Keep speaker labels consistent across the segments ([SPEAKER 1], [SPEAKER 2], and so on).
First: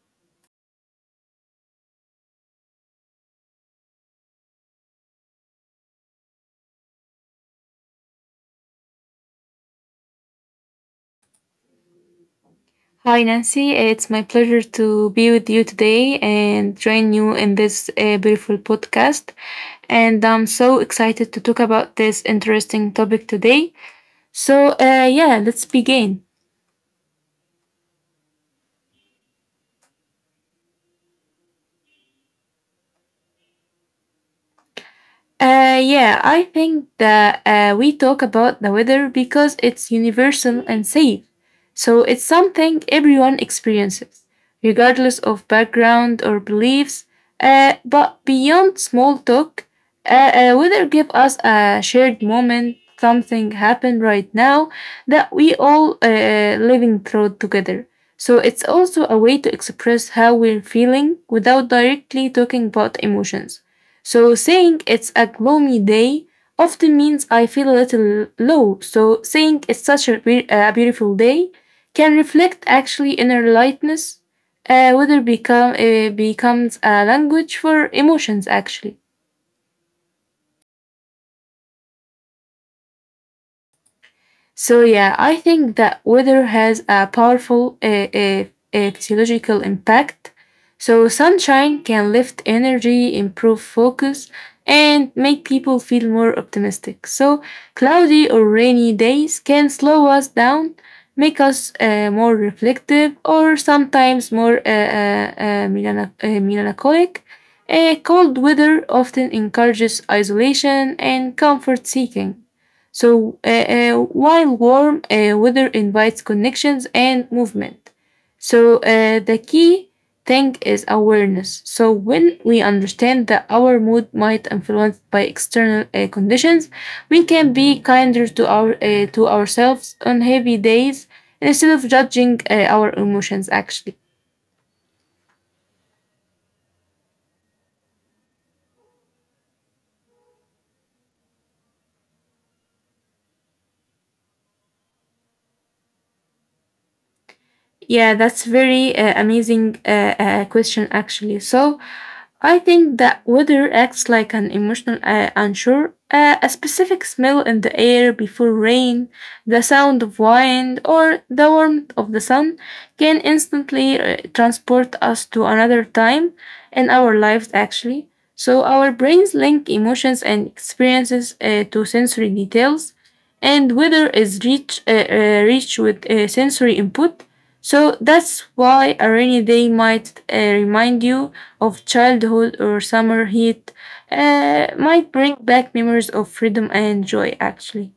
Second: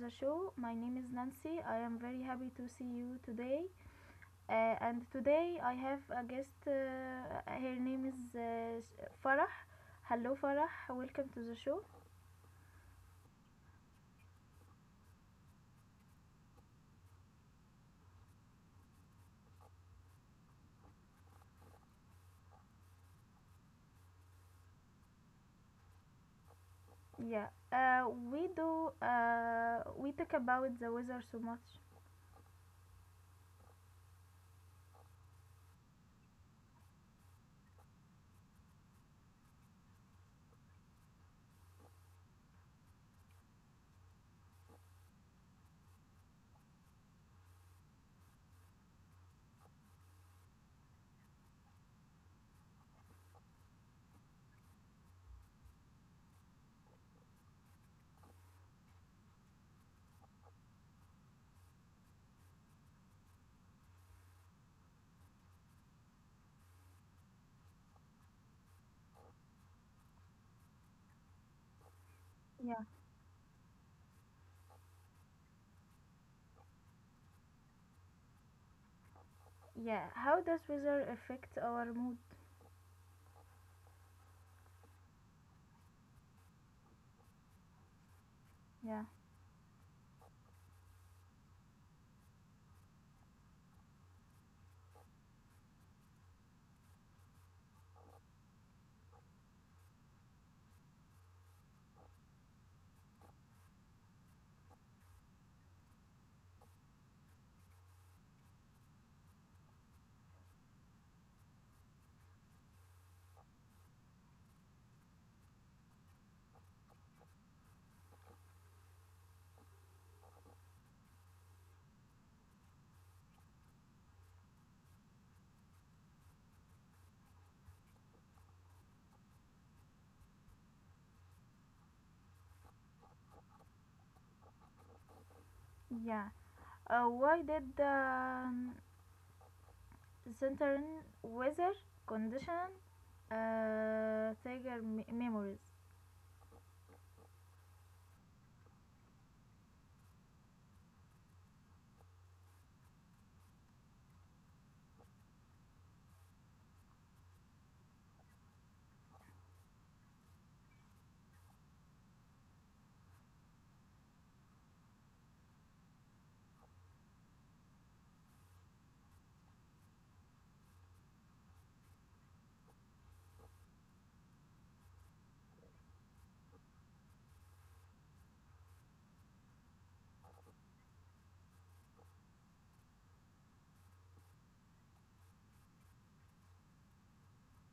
[SPEAKER 1] the show. My name is Nancy. I am very happy to see you today. And today I have a guest. Her name is uh, Farah. Hello, Farah. Welcome to the show.
[SPEAKER 2] Hi, Nancy. It's my pleasure to be with you today and join you in this beautiful podcast. And I'm so excited to talk about this interesting topic today. So let's begin.
[SPEAKER 1] Yeah, we do. We talk about the weather so much.
[SPEAKER 2] Yeah, I think that we talk about the weather because it's universal and safe. So it's something everyone experiences, regardless of background or beliefs. But beyond small talk, weather give us a shared moment, something happened right now that we all living through together. So it's also a way to express how we're feeling without directly talking about emotions. So saying it's a gloomy day often means I feel a little low. So saying it's such a beautiful day can reflect
[SPEAKER 1] Yeah,
[SPEAKER 2] actually inner lightness, whether becomes a language for emotions actually.
[SPEAKER 1] yeah. How does weather affect our mood?
[SPEAKER 2] So yeah, I think that weather has a powerful uh,
[SPEAKER 1] Yeah,
[SPEAKER 2] physiological impact. So sunshine can lift energy, improve focus, and make people feel more optimistic. So cloudy or rainy days can slow us down, make us more reflective, or sometimes more melancholic. Cold weather often encourages isolation and comfort seeking. So while warm weather invites connections and movement. So, the key thing is awareness. So, when we understand that our mood might influence by external conditions, we can be kinder to our to ourselves on heavy days instead of judging our emotions. Actually.
[SPEAKER 1] yeah. Why did the certain weather condition memories?
[SPEAKER 2] Yeah, that's very amazing question, actually. So, I think that weather acts like an emotional anchor. A specific smell in the air before rain, the sound of wind, or the warmth of the sun can instantly transport us to another time in our lives, actually. So, our brains link emotions and experiences to sensory details, and weather is rich with sensory input, so that's why a rainy day might remind you of childhood or summer heat, might bring back memories of freedom and joy, actually.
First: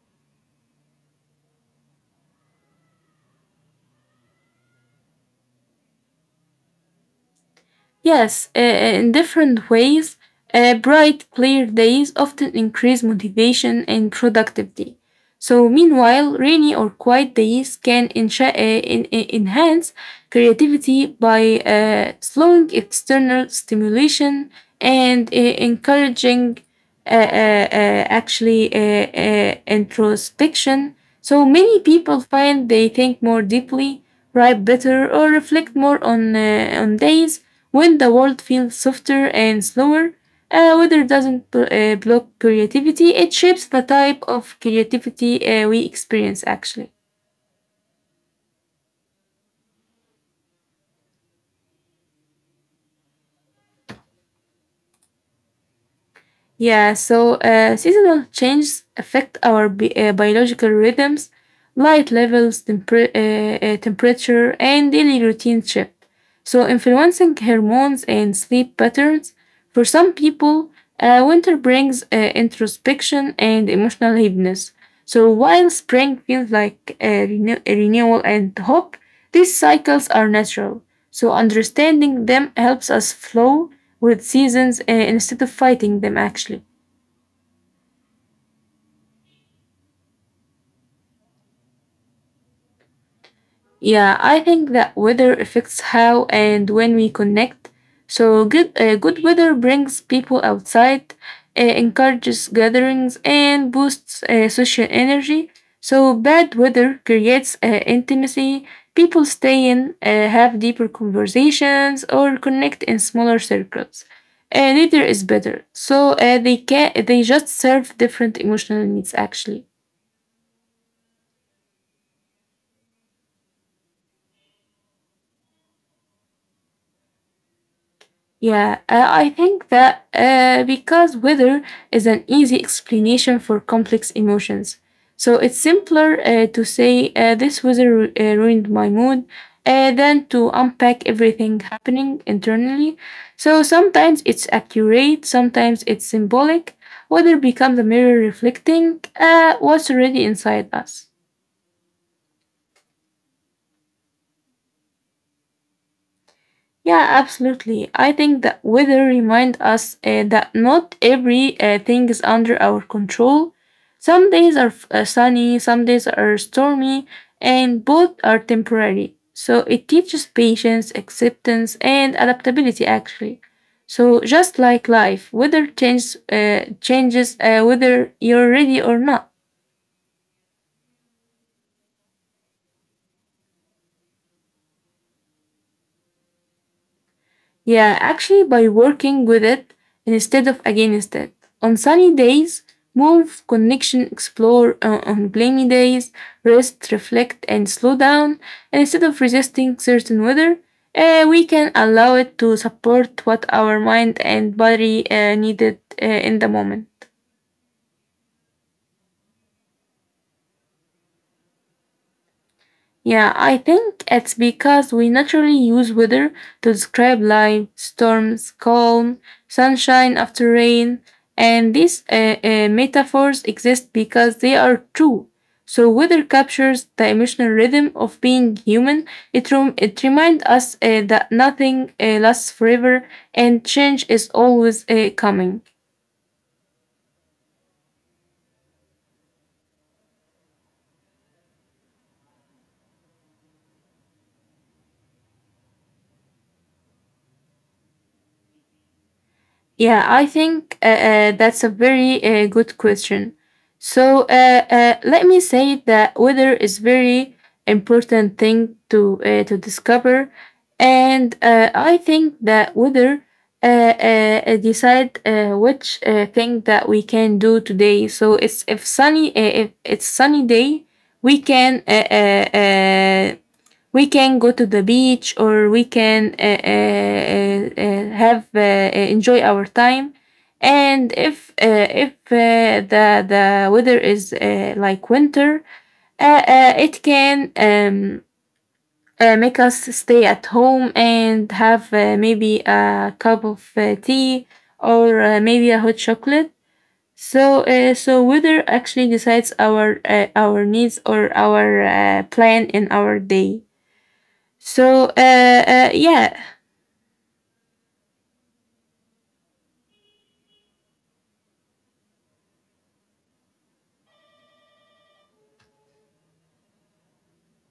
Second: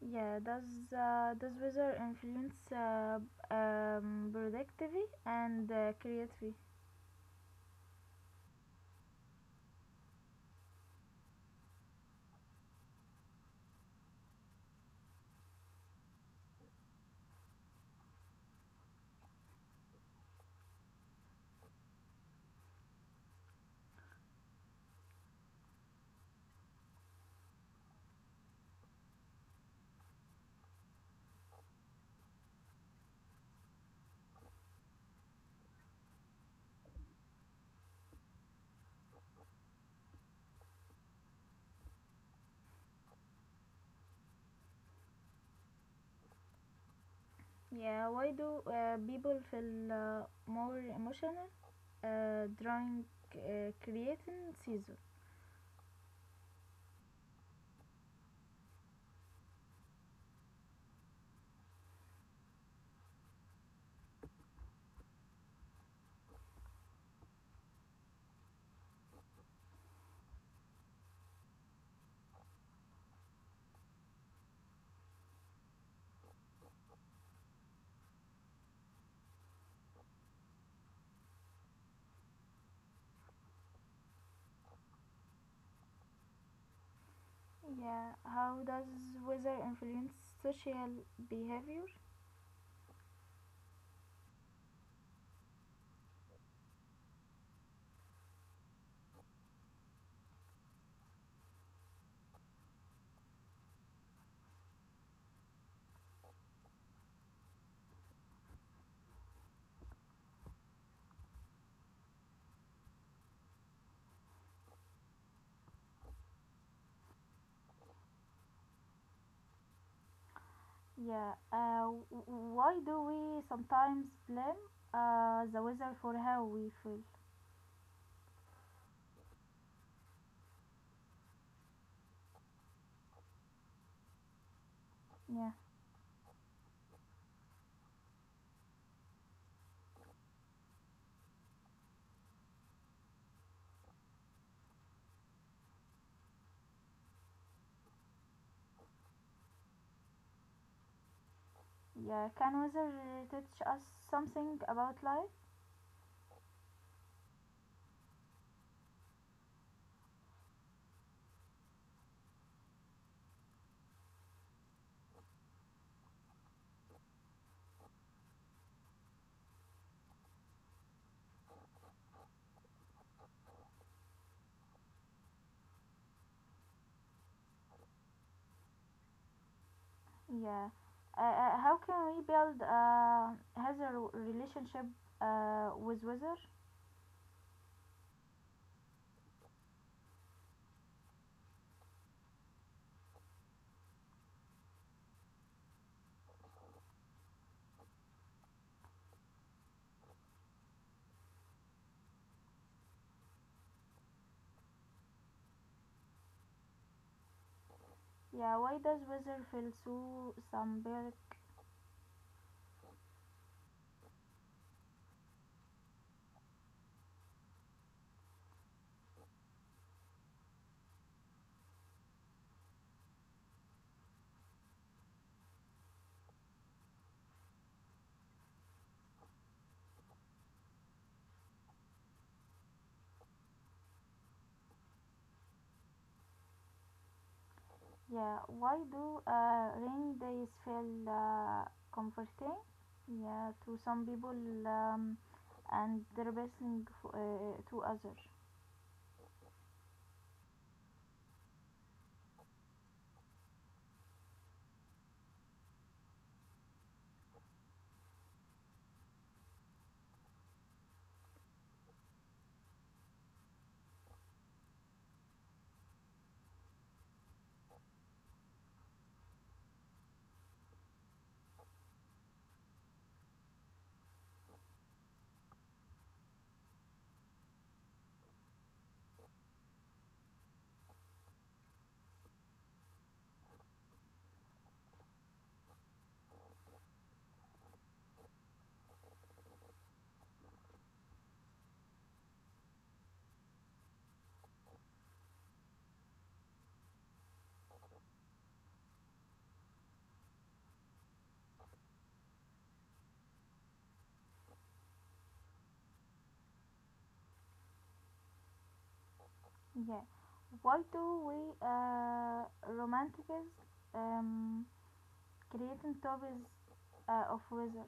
[SPEAKER 1] Yeah, does weather influence productivity and creativity?
[SPEAKER 2] Yes, in different ways, bright, clear days often increase motivation and productivity. So, meanwhile, rainy or quiet days can enhance creativity by slowing external stimulation and encouraging actually introspection. So many people find they think more deeply, write better, or reflect more on days when the world feels softer and slower. Weather doesn't block creativity; it shapes the type of creativity we experience. Actually.
[SPEAKER 1] Yeah, why do people feel more emotional during creating season?
[SPEAKER 2] Yeah, so seasonal changes affect our biological rhythms, light levels, temperature, and daily routine shift. So, influencing hormones and sleep patterns. For some people, winter brings introspection and emotional heaviness. So, while spring feels like renewal and hope, these cycles are natural. So understanding them helps us flow with seasons instead of fighting them, actually.
[SPEAKER 1] Yeah, how does weather influence social behavior?
[SPEAKER 2] Yeah, I think that weather affects how and when we connect. So good weather brings people outside, encourages gatherings, and boosts social energy. So bad weather creates intimacy. People stay in, have deeper conversations, or connect in smaller circles. Neither is better. So they just serve different emotional needs actually.
[SPEAKER 1] Yeah, why do we sometimes blame the weather for how we feel?
[SPEAKER 2] Yeah, I think that because weather is an easy explanation for complex emotions. So
[SPEAKER 1] Yeah,
[SPEAKER 2] it's simpler to say this weather ruined my mood than to unpack everything happening internally. So sometimes it's accurate, sometimes it's symbolic. Weather becomes a mirror reflecting what's already inside us.
[SPEAKER 1] yeah, can weather teach us something about life?
[SPEAKER 2] Yeah, absolutely. I think that weather remind us that not every thing is under our control. Some days are sunny, some days are stormy, and both are temporary. So it teaches patience, acceptance, and adaptability actually. So just like life, weather changes whether you're ready or not.
[SPEAKER 1] Yeah. How can we build healthy relationship with weather?
[SPEAKER 2] Yeah, actually, by working with it instead of against it. On sunny days, move, connection, explore. On gloomy days, rest, reflect, and slow down. And instead of resisting certain weather, we can allow it to support what our mind and body needed in the moment.
[SPEAKER 1] Yeah. Why does weather feel so symbolic?
[SPEAKER 2] Yeah, I think it's because we naturally use weather to describe life, storms, calm, sunshine after rain, and these metaphors exist because they are true. So weather captures the emotional rhythm of being human. It reminds us that nothing lasts forever and change is always coming.
[SPEAKER 1] Yeah. Why do rainy days feel comforting? Yeah, to some people, um, and depressing to others.
[SPEAKER 2] Yeah, I think that's a very good question. So let me say that weather is very important thing to discover, and I think that weather decide which thing that we can do today. So it's if it's sunny day, we can uh, uh, uh, we can go to the beach or we can have enjoy our time, and if the the weather is like winter, it can make us stay at home and have maybe a cup of tea or maybe a hot chocolate, so weather actually decides our needs or our plan in our day, so yeah.
[SPEAKER 1] Yeah. Why do we romanticize um, creating topics of weather?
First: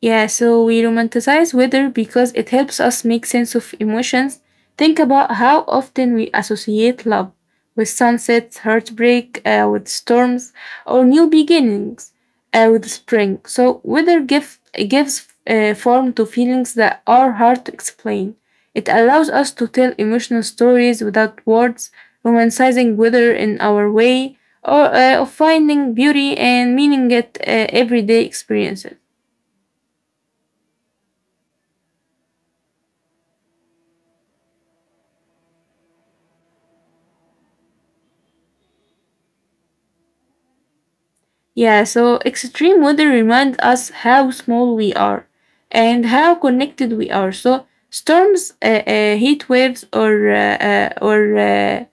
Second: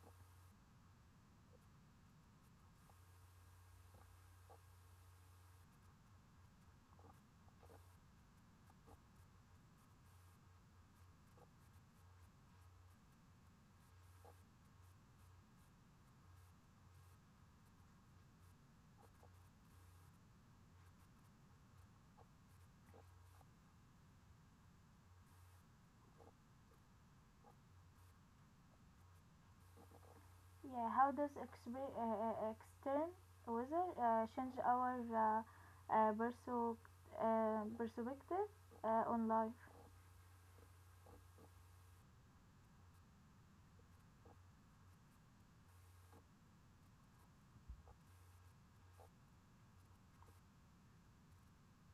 [SPEAKER 2] Yeah, so we romanticize weather because it helps us make sense of emotions. Think about how often we associate love with sunsets, heartbreak, with storms, or new beginnings with spring. So, weather gives form to feelings that are hard to explain. It allows us to tell emotional stories without words, romanticizing weather in our way, or of finding beauty and meaning at everyday experiences.
[SPEAKER 1] Yeah, how does extern weather change our uh, perso- perspective on life?
[SPEAKER 2] Yeah, so extreme weather reminds us how small we are and how connected we are. So storms, heat waves, or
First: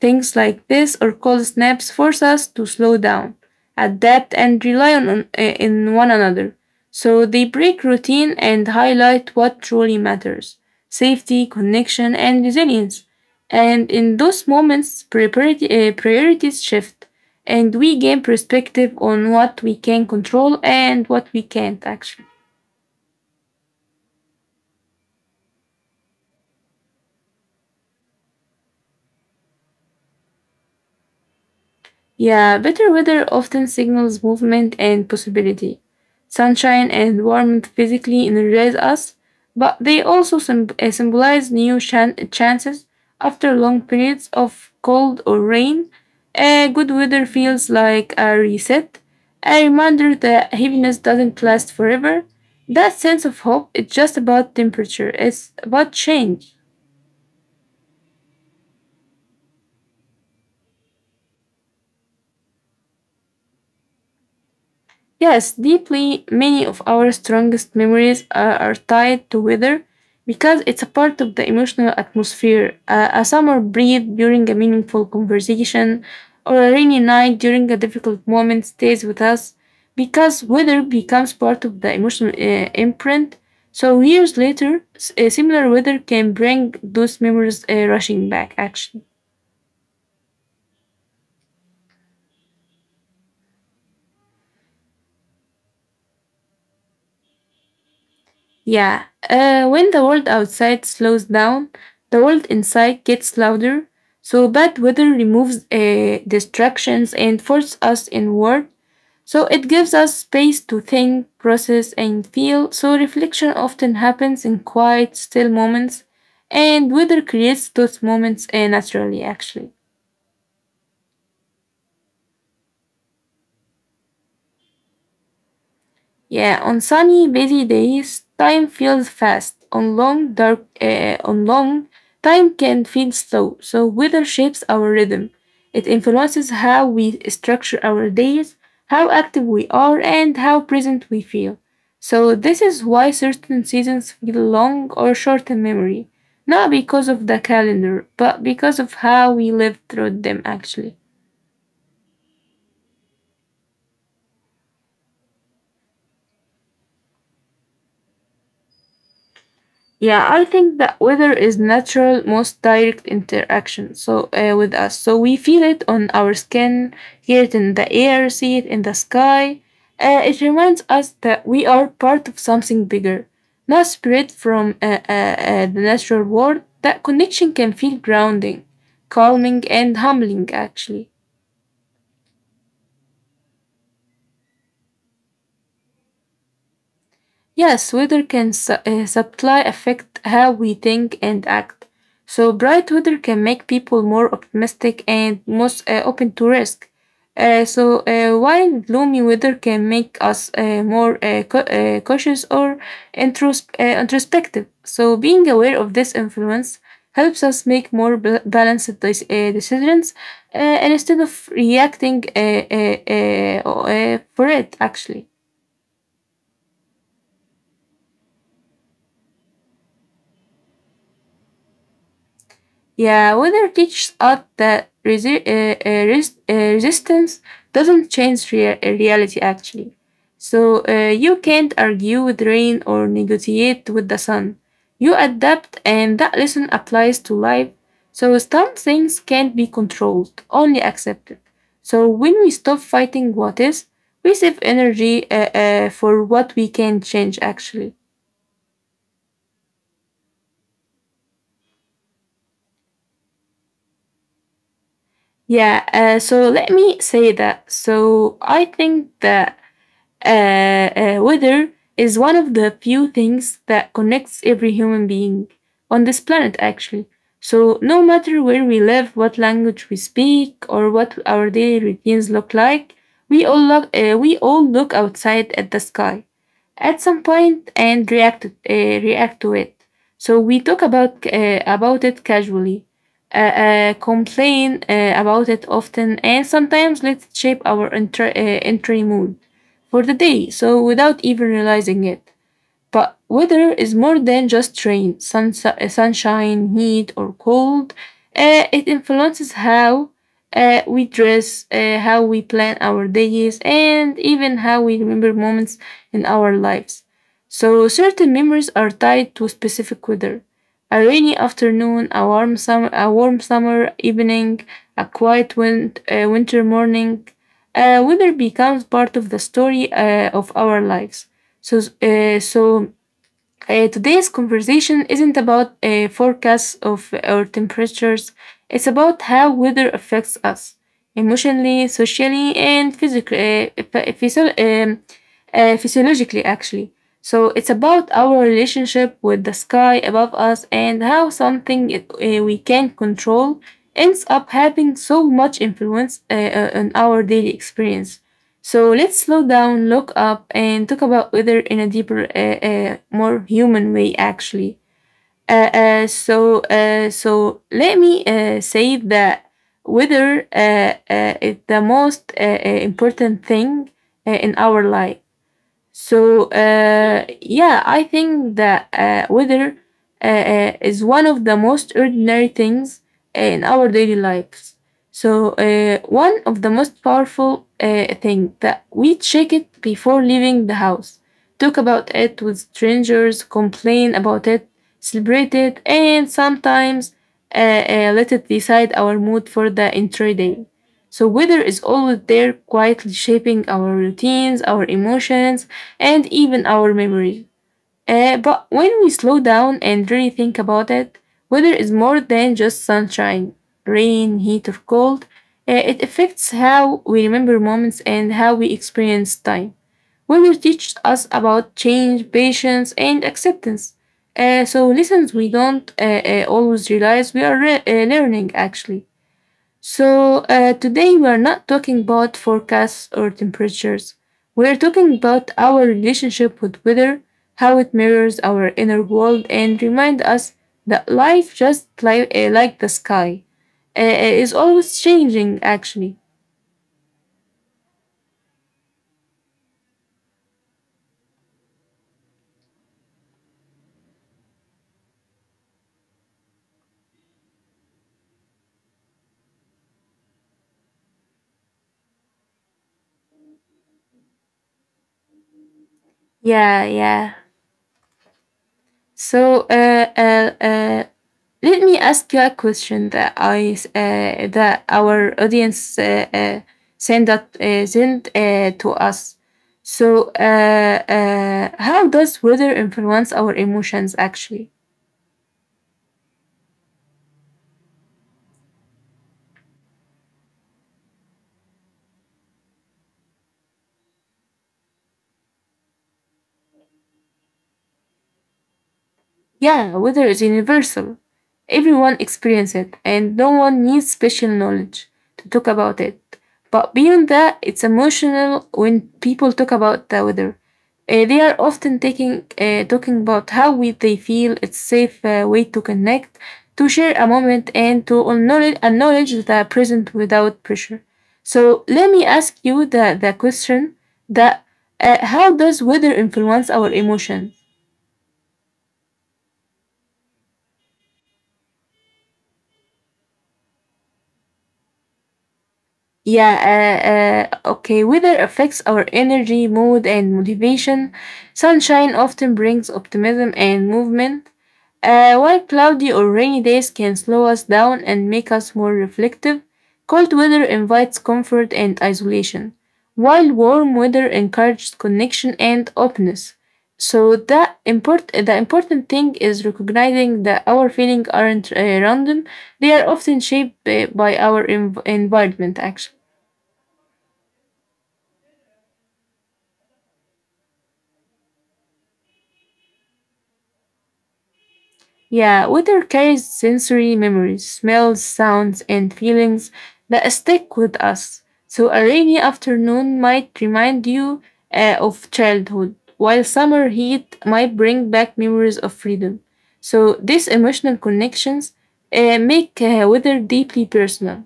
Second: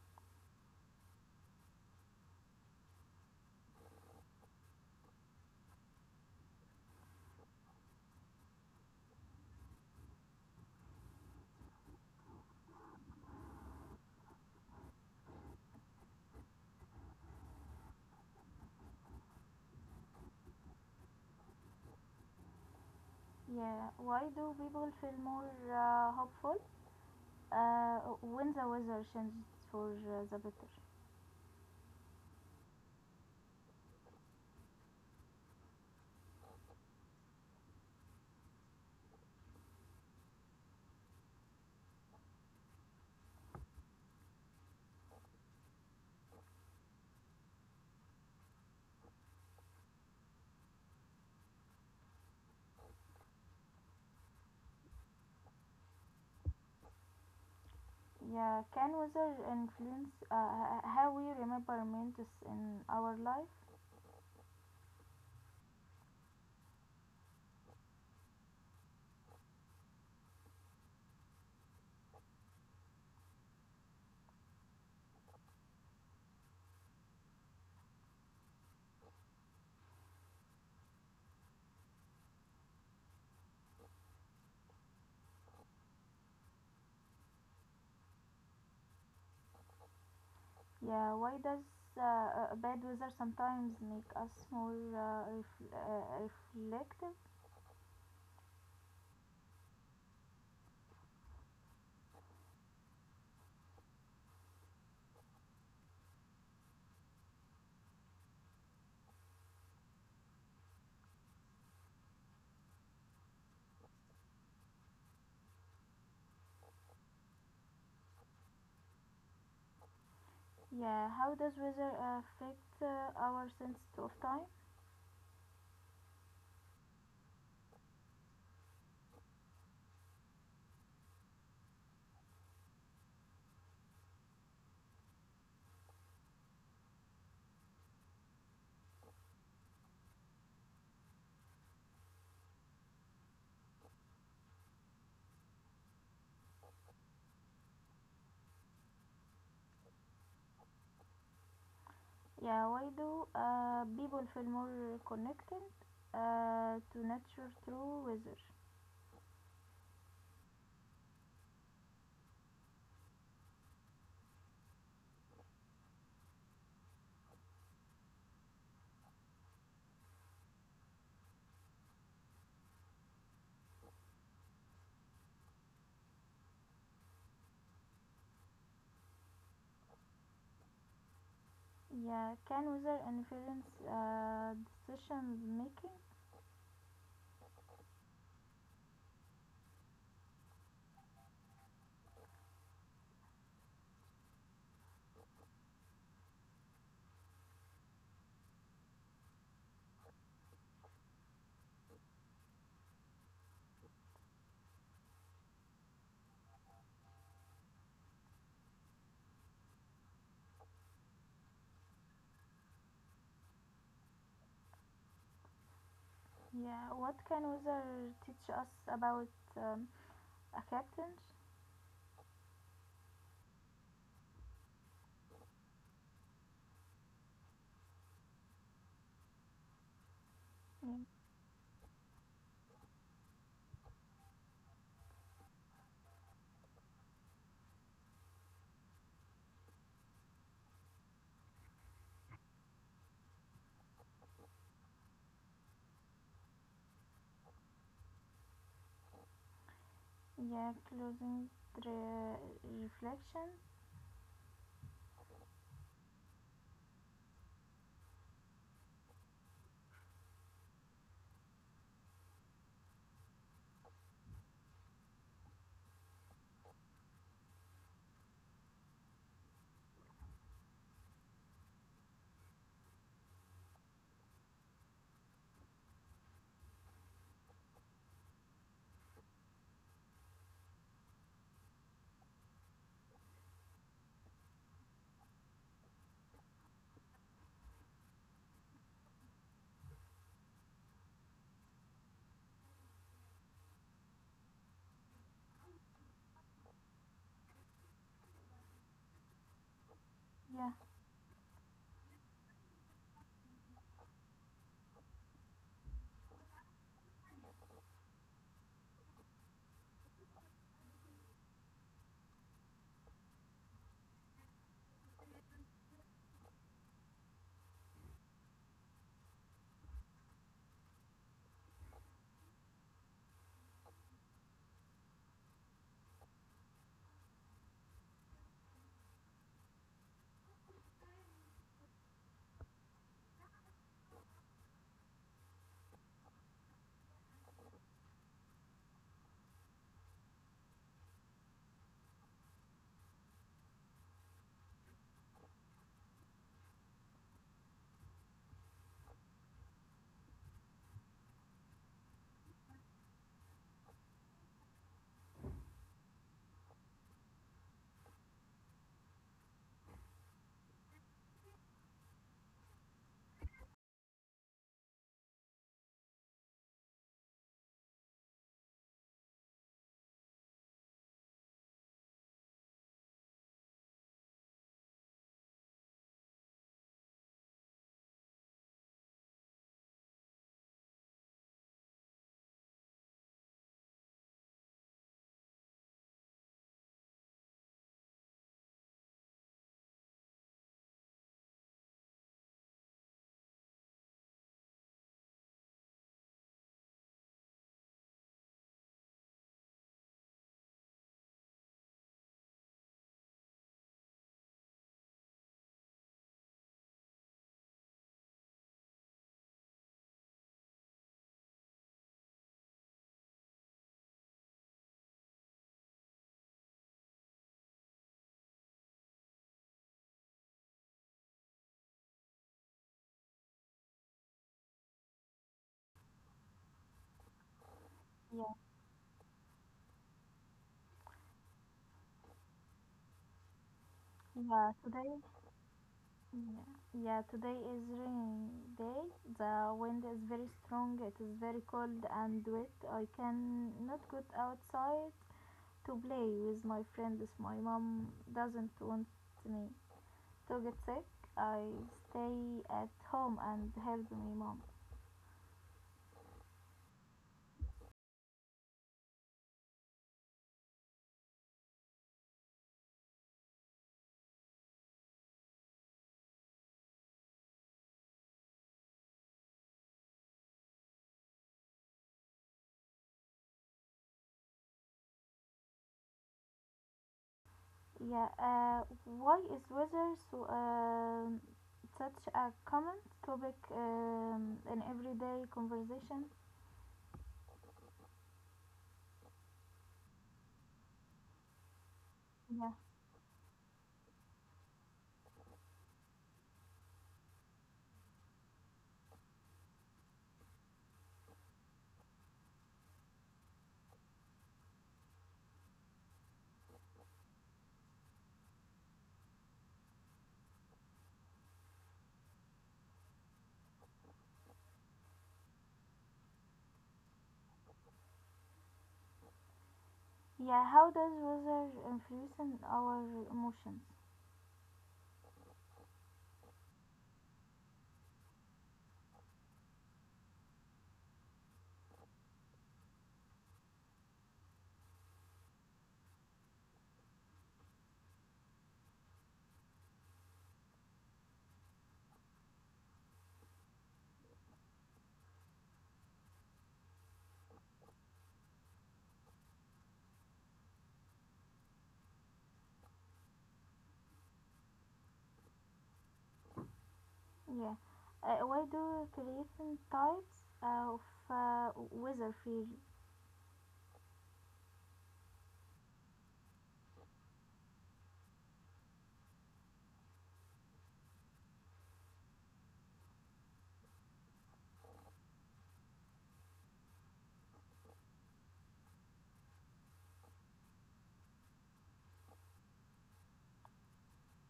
[SPEAKER 2] things like this, or cold snaps force us to slow down, adapt, and rely on in one another. So they break routine and highlight what truly matters: safety, connection, and resilience. And in those moments, priorities shift and we gain perspective on what we can control and what we can't actually.
[SPEAKER 1] Yeah, why do people feel more hopeful when the weather changes for the better?
[SPEAKER 2] Yeah, better weather often signals movement and possibility. Sunshine and warmth physically energize us, but they also symbolize new chances after long periods of cold or rain. Good weather feels like a reset, a reminder that heaviness doesn't last forever. That sense of hope is just about temperature, it's about change.
[SPEAKER 1] Yeah, can weather influence how we remember moments in our life?
[SPEAKER 2] Yes, deeply, many of our strongest memories are tied to weather because it's a part of the emotional atmosphere. A summer breeze during a meaningful conversation or a rainy night during a difficult moment stays with us because weather becomes part of the emotional imprint. So, years later, similar weather can bring those memories rushing back, actually.
[SPEAKER 1] Yeah, why does bad weather sometimes make us more reflective?
[SPEAKER 2] Yeah, when the world outside slows down, the world inside gets louder. So bad weather removes distractions and forces us inward. So it gives us space to think, process, and feel. So reflection often happens in quiet, still moments, and weather creates those moments naturally, actually.
[SPEAKER 1] Yeah, how does weather affect our sense of time?
[SPEAKER 2] Yeah, on sunny, busy days, time feels fast. On on long, time can feel slow. So weather shapes our rhythm. It influences how we structure our days, how active we are, and how present we feel. So this is why certain seasons feel long or short in memory, not because of the calendar, but because of how we live through them actually.
[SPEAKER 1] Yeah, why do people feel more connected to nature through weather?
[SPEAKER 2] Yeah, I think that weather is natural, most direct interaction with us. So we feel it on our skin, hear it in the air, see it in the sky. It reminds us that we are part of something bigger, not spread from the natural world. That connection can feel grounding, calming, and humbling, actually.
[SPEAKER 1] Yeah, can weather influence decision making?
[SPEAKER 2] Yes, weather can subtly affect how we think and act. So, bright weather can make people more optimistic and most open to risk. While gloomy weather can make us more cautious or introspective. So, being aware of this influence helps us make more balanced decisions instead of reacting for it, actually.
[SPEAKER 1] Yeah, what can weather teach us about um, acceptance?
[SPEAKER 2] Yeah, weather teaches us that resistance doesn't change reality actually. So
[SPEAKER 1] Yeah,
[SPEAKER 2] you can't argue with rain or negotiate with the sun. You adapt, and that lesson applies to life. So some things can't be controlled, only accepted. So when we stop fighting what is, we save energy for what we can change actually.
[SPEAKER 1] yeah, closing reflection.
[SPEAKER 2] Yeah, so let me say that. So I think that weather is one of the few things that connects every human being on this planet, actually. So, no matter where we live, what language we speak, or what our daily routines look like, we all look outside at the sky at some point and react to it. So, we talk about it casually, complain about it often, and sometimes let it shape our entry mood for the day. So without even realizing it, but weather is more than just rain, sunshine, heat, or cold. It influences how
[SPEAKER 1] Yeah,
[SPEAKER 2] we dress, how we plan our days, and even how we remember moments in our lives. So, certain memories are tied to specific weather. A rainy afternoon, a warm summer evening, a quiet winter morning. Weather becomes part of the story of our lives. So, today's conversation isn't about a forecast of our temperatures. It's about how weather affects us emotionally, socially, and physically, physiologically, actually. So it's about our relationship with the sky above us and how something we can not control ends up having so much influence on our daily experience. So let's slow down, look up, and talk about weather in a deeper, more human way, actually. So let me say that weather is the most important thing in our life. So yeah, I think that weather is one of the most ordinary things in our daily lives. So one of the most powerful thing that we check it before leaving the house, talk about it with strangers, complain about it, celebrate it, and sometimes let it decide our mood for the entire day. So, weather is always there, quietly shaping our routines, our emotions, and even our memories. But when we slow down and really think about it, weather is more than just sunshine, rain, heat, or cold. It affects how we remember moments and how we experience time. Weather teaches us about change, patience, and acceptance. So, lessons we don't always realize we are learning actually. So, today we are not talking about forecasts or temperatures. We are talking about our relationship with weather, how it mirrors
[SPEAKER 1] yeah,
[SPEAKER 2] our inner world, and remind us that life, just like the sky, is
[SPEAKER 1] yeah.
[SPEAKER 2] always changing, actually.
[SPEAKER 1] Yeah, yeah, today is rainy day. The wind is very strong. It is very cold and wet. I cannot go outside to play with my friends. My mom doesn't want me to get sick. I stay at home and help my mom.
[SPEAKER 2] Yeah, yeah. So let me ask you a question that that our audience send to us. So how does weather influence our emotions actually?
[SPEAKER 1] Yeah, why is weather so such a common topic in everyday conversation?
[SPEAKER 2] Yeah, weather is universal. Everyone experiences
[SPEAKER 1] Yeah.
[SPEAKER 2] it, and no one needs special knowledge to talk about it. But beyond that, it's emotional when people talk about the weather. They are often talking about how we, they feel. It's safe way to connect, to share a moment, and to acknowledge the present without pressure. So let me ask you the question that how does weather influence our emotion?
[SPEAKER 1] Yeah, how does weather influence on our emotions?
[SPEAKER 2] Yeah, okay. Weather affects our energy, mood, and motivation. Sunshine often brings optimism and movement, while cloudy or rainy days can slow us down and make us more reflective. Cold weather invites comfort and isolation, while warm weather encourages connection and openness. So that the important thing is recognizing that our feelings aren't random; they are often shaped by our environment, actually.
[SPEAKER 1] Yeah, why do creating types of weather feel?
[SPEAKER 2] Yeah, water carries sensory memories, smells, sounds, and feelings that stick with us. So, a rainy afternoon might remind you of childhood, while summer heat might bring back memories of freedom. So, these emotional connections make weather deeply personal.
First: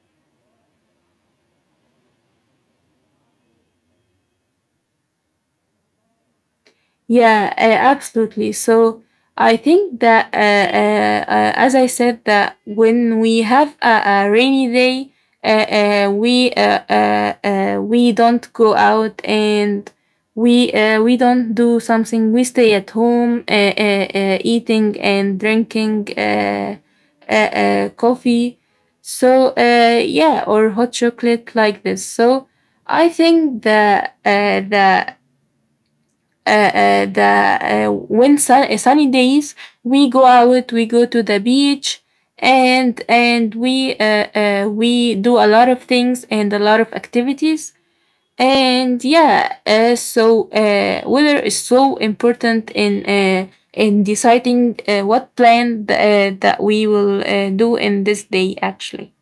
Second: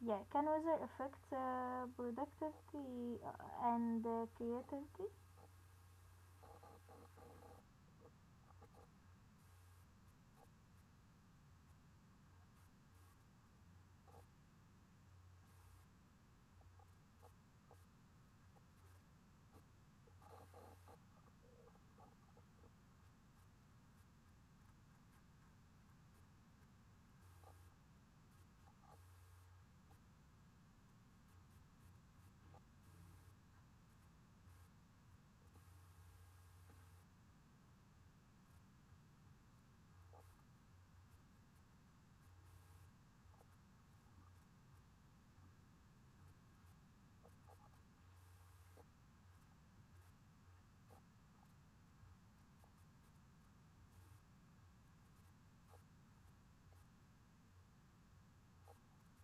[SPEAKER 1] Yeah, can weather affect productivity and creativity?
[SPEAKER 2] Yeah, absolutely. So I think that, as I said, that when we have a rainy day, we don't go out and we don't do something. We stay at home, eating and drinking coffee. So yeah, or hot chocolate like this. So I think that that the when sun, sunny days we go out we go to the beach and we do a lot of things and a lot of activities and yeah so weather is so important in deciding what plan that we will do in this day actually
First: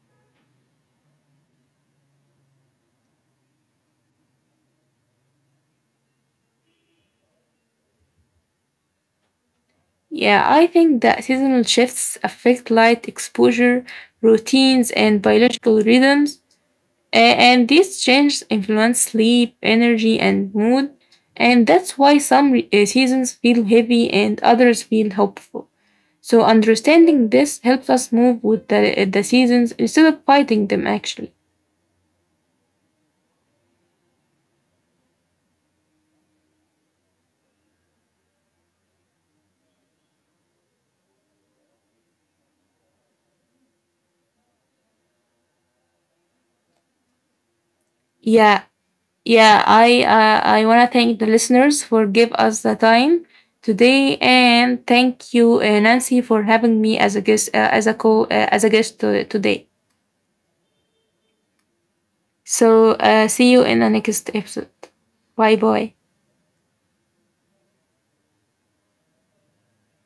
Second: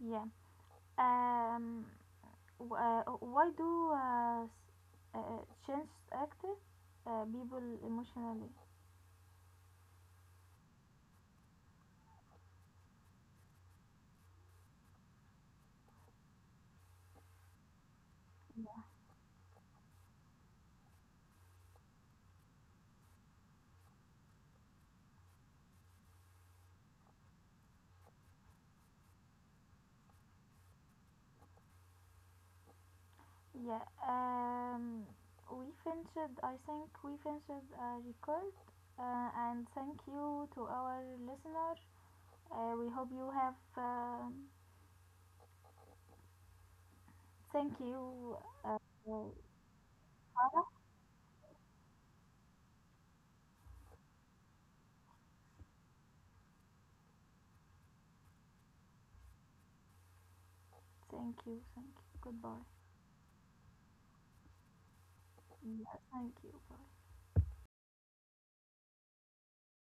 [SPEAKER 1] Yeah. Um. w- Uh, why do change affect people emotionally?
[SPEAKER 2] yeah I think that seasonal shifts affect light exposure routines and biological rhythms and these changes influence sleep, energy, and mood. And that's why some seasons feel heavy and others feel hopeful. So, understanding this helps us move with the seasons instead of fighting them, actually.
[SPEAKER 1] Yeah, um, we finished, I think we finished a record and thank you to our listener. We hope you have, thank you,
[SPEAKER 2] Yeah,
[SPEAKER 1] uh, Sarah.
[SPEAKER 2] yeah, I want to thank the listeners for give us the time today and thank you Nancy for having me as a guest as a guest to, today.
[SPEAKER 1] Thank you, thank you. Goodbye.
[SPEAKER 2] So see you in the next episode. Bye
[SPEAKER 1] Yeah,
[SPEAKER 2] bye.
[SPEAKER 1] thank you.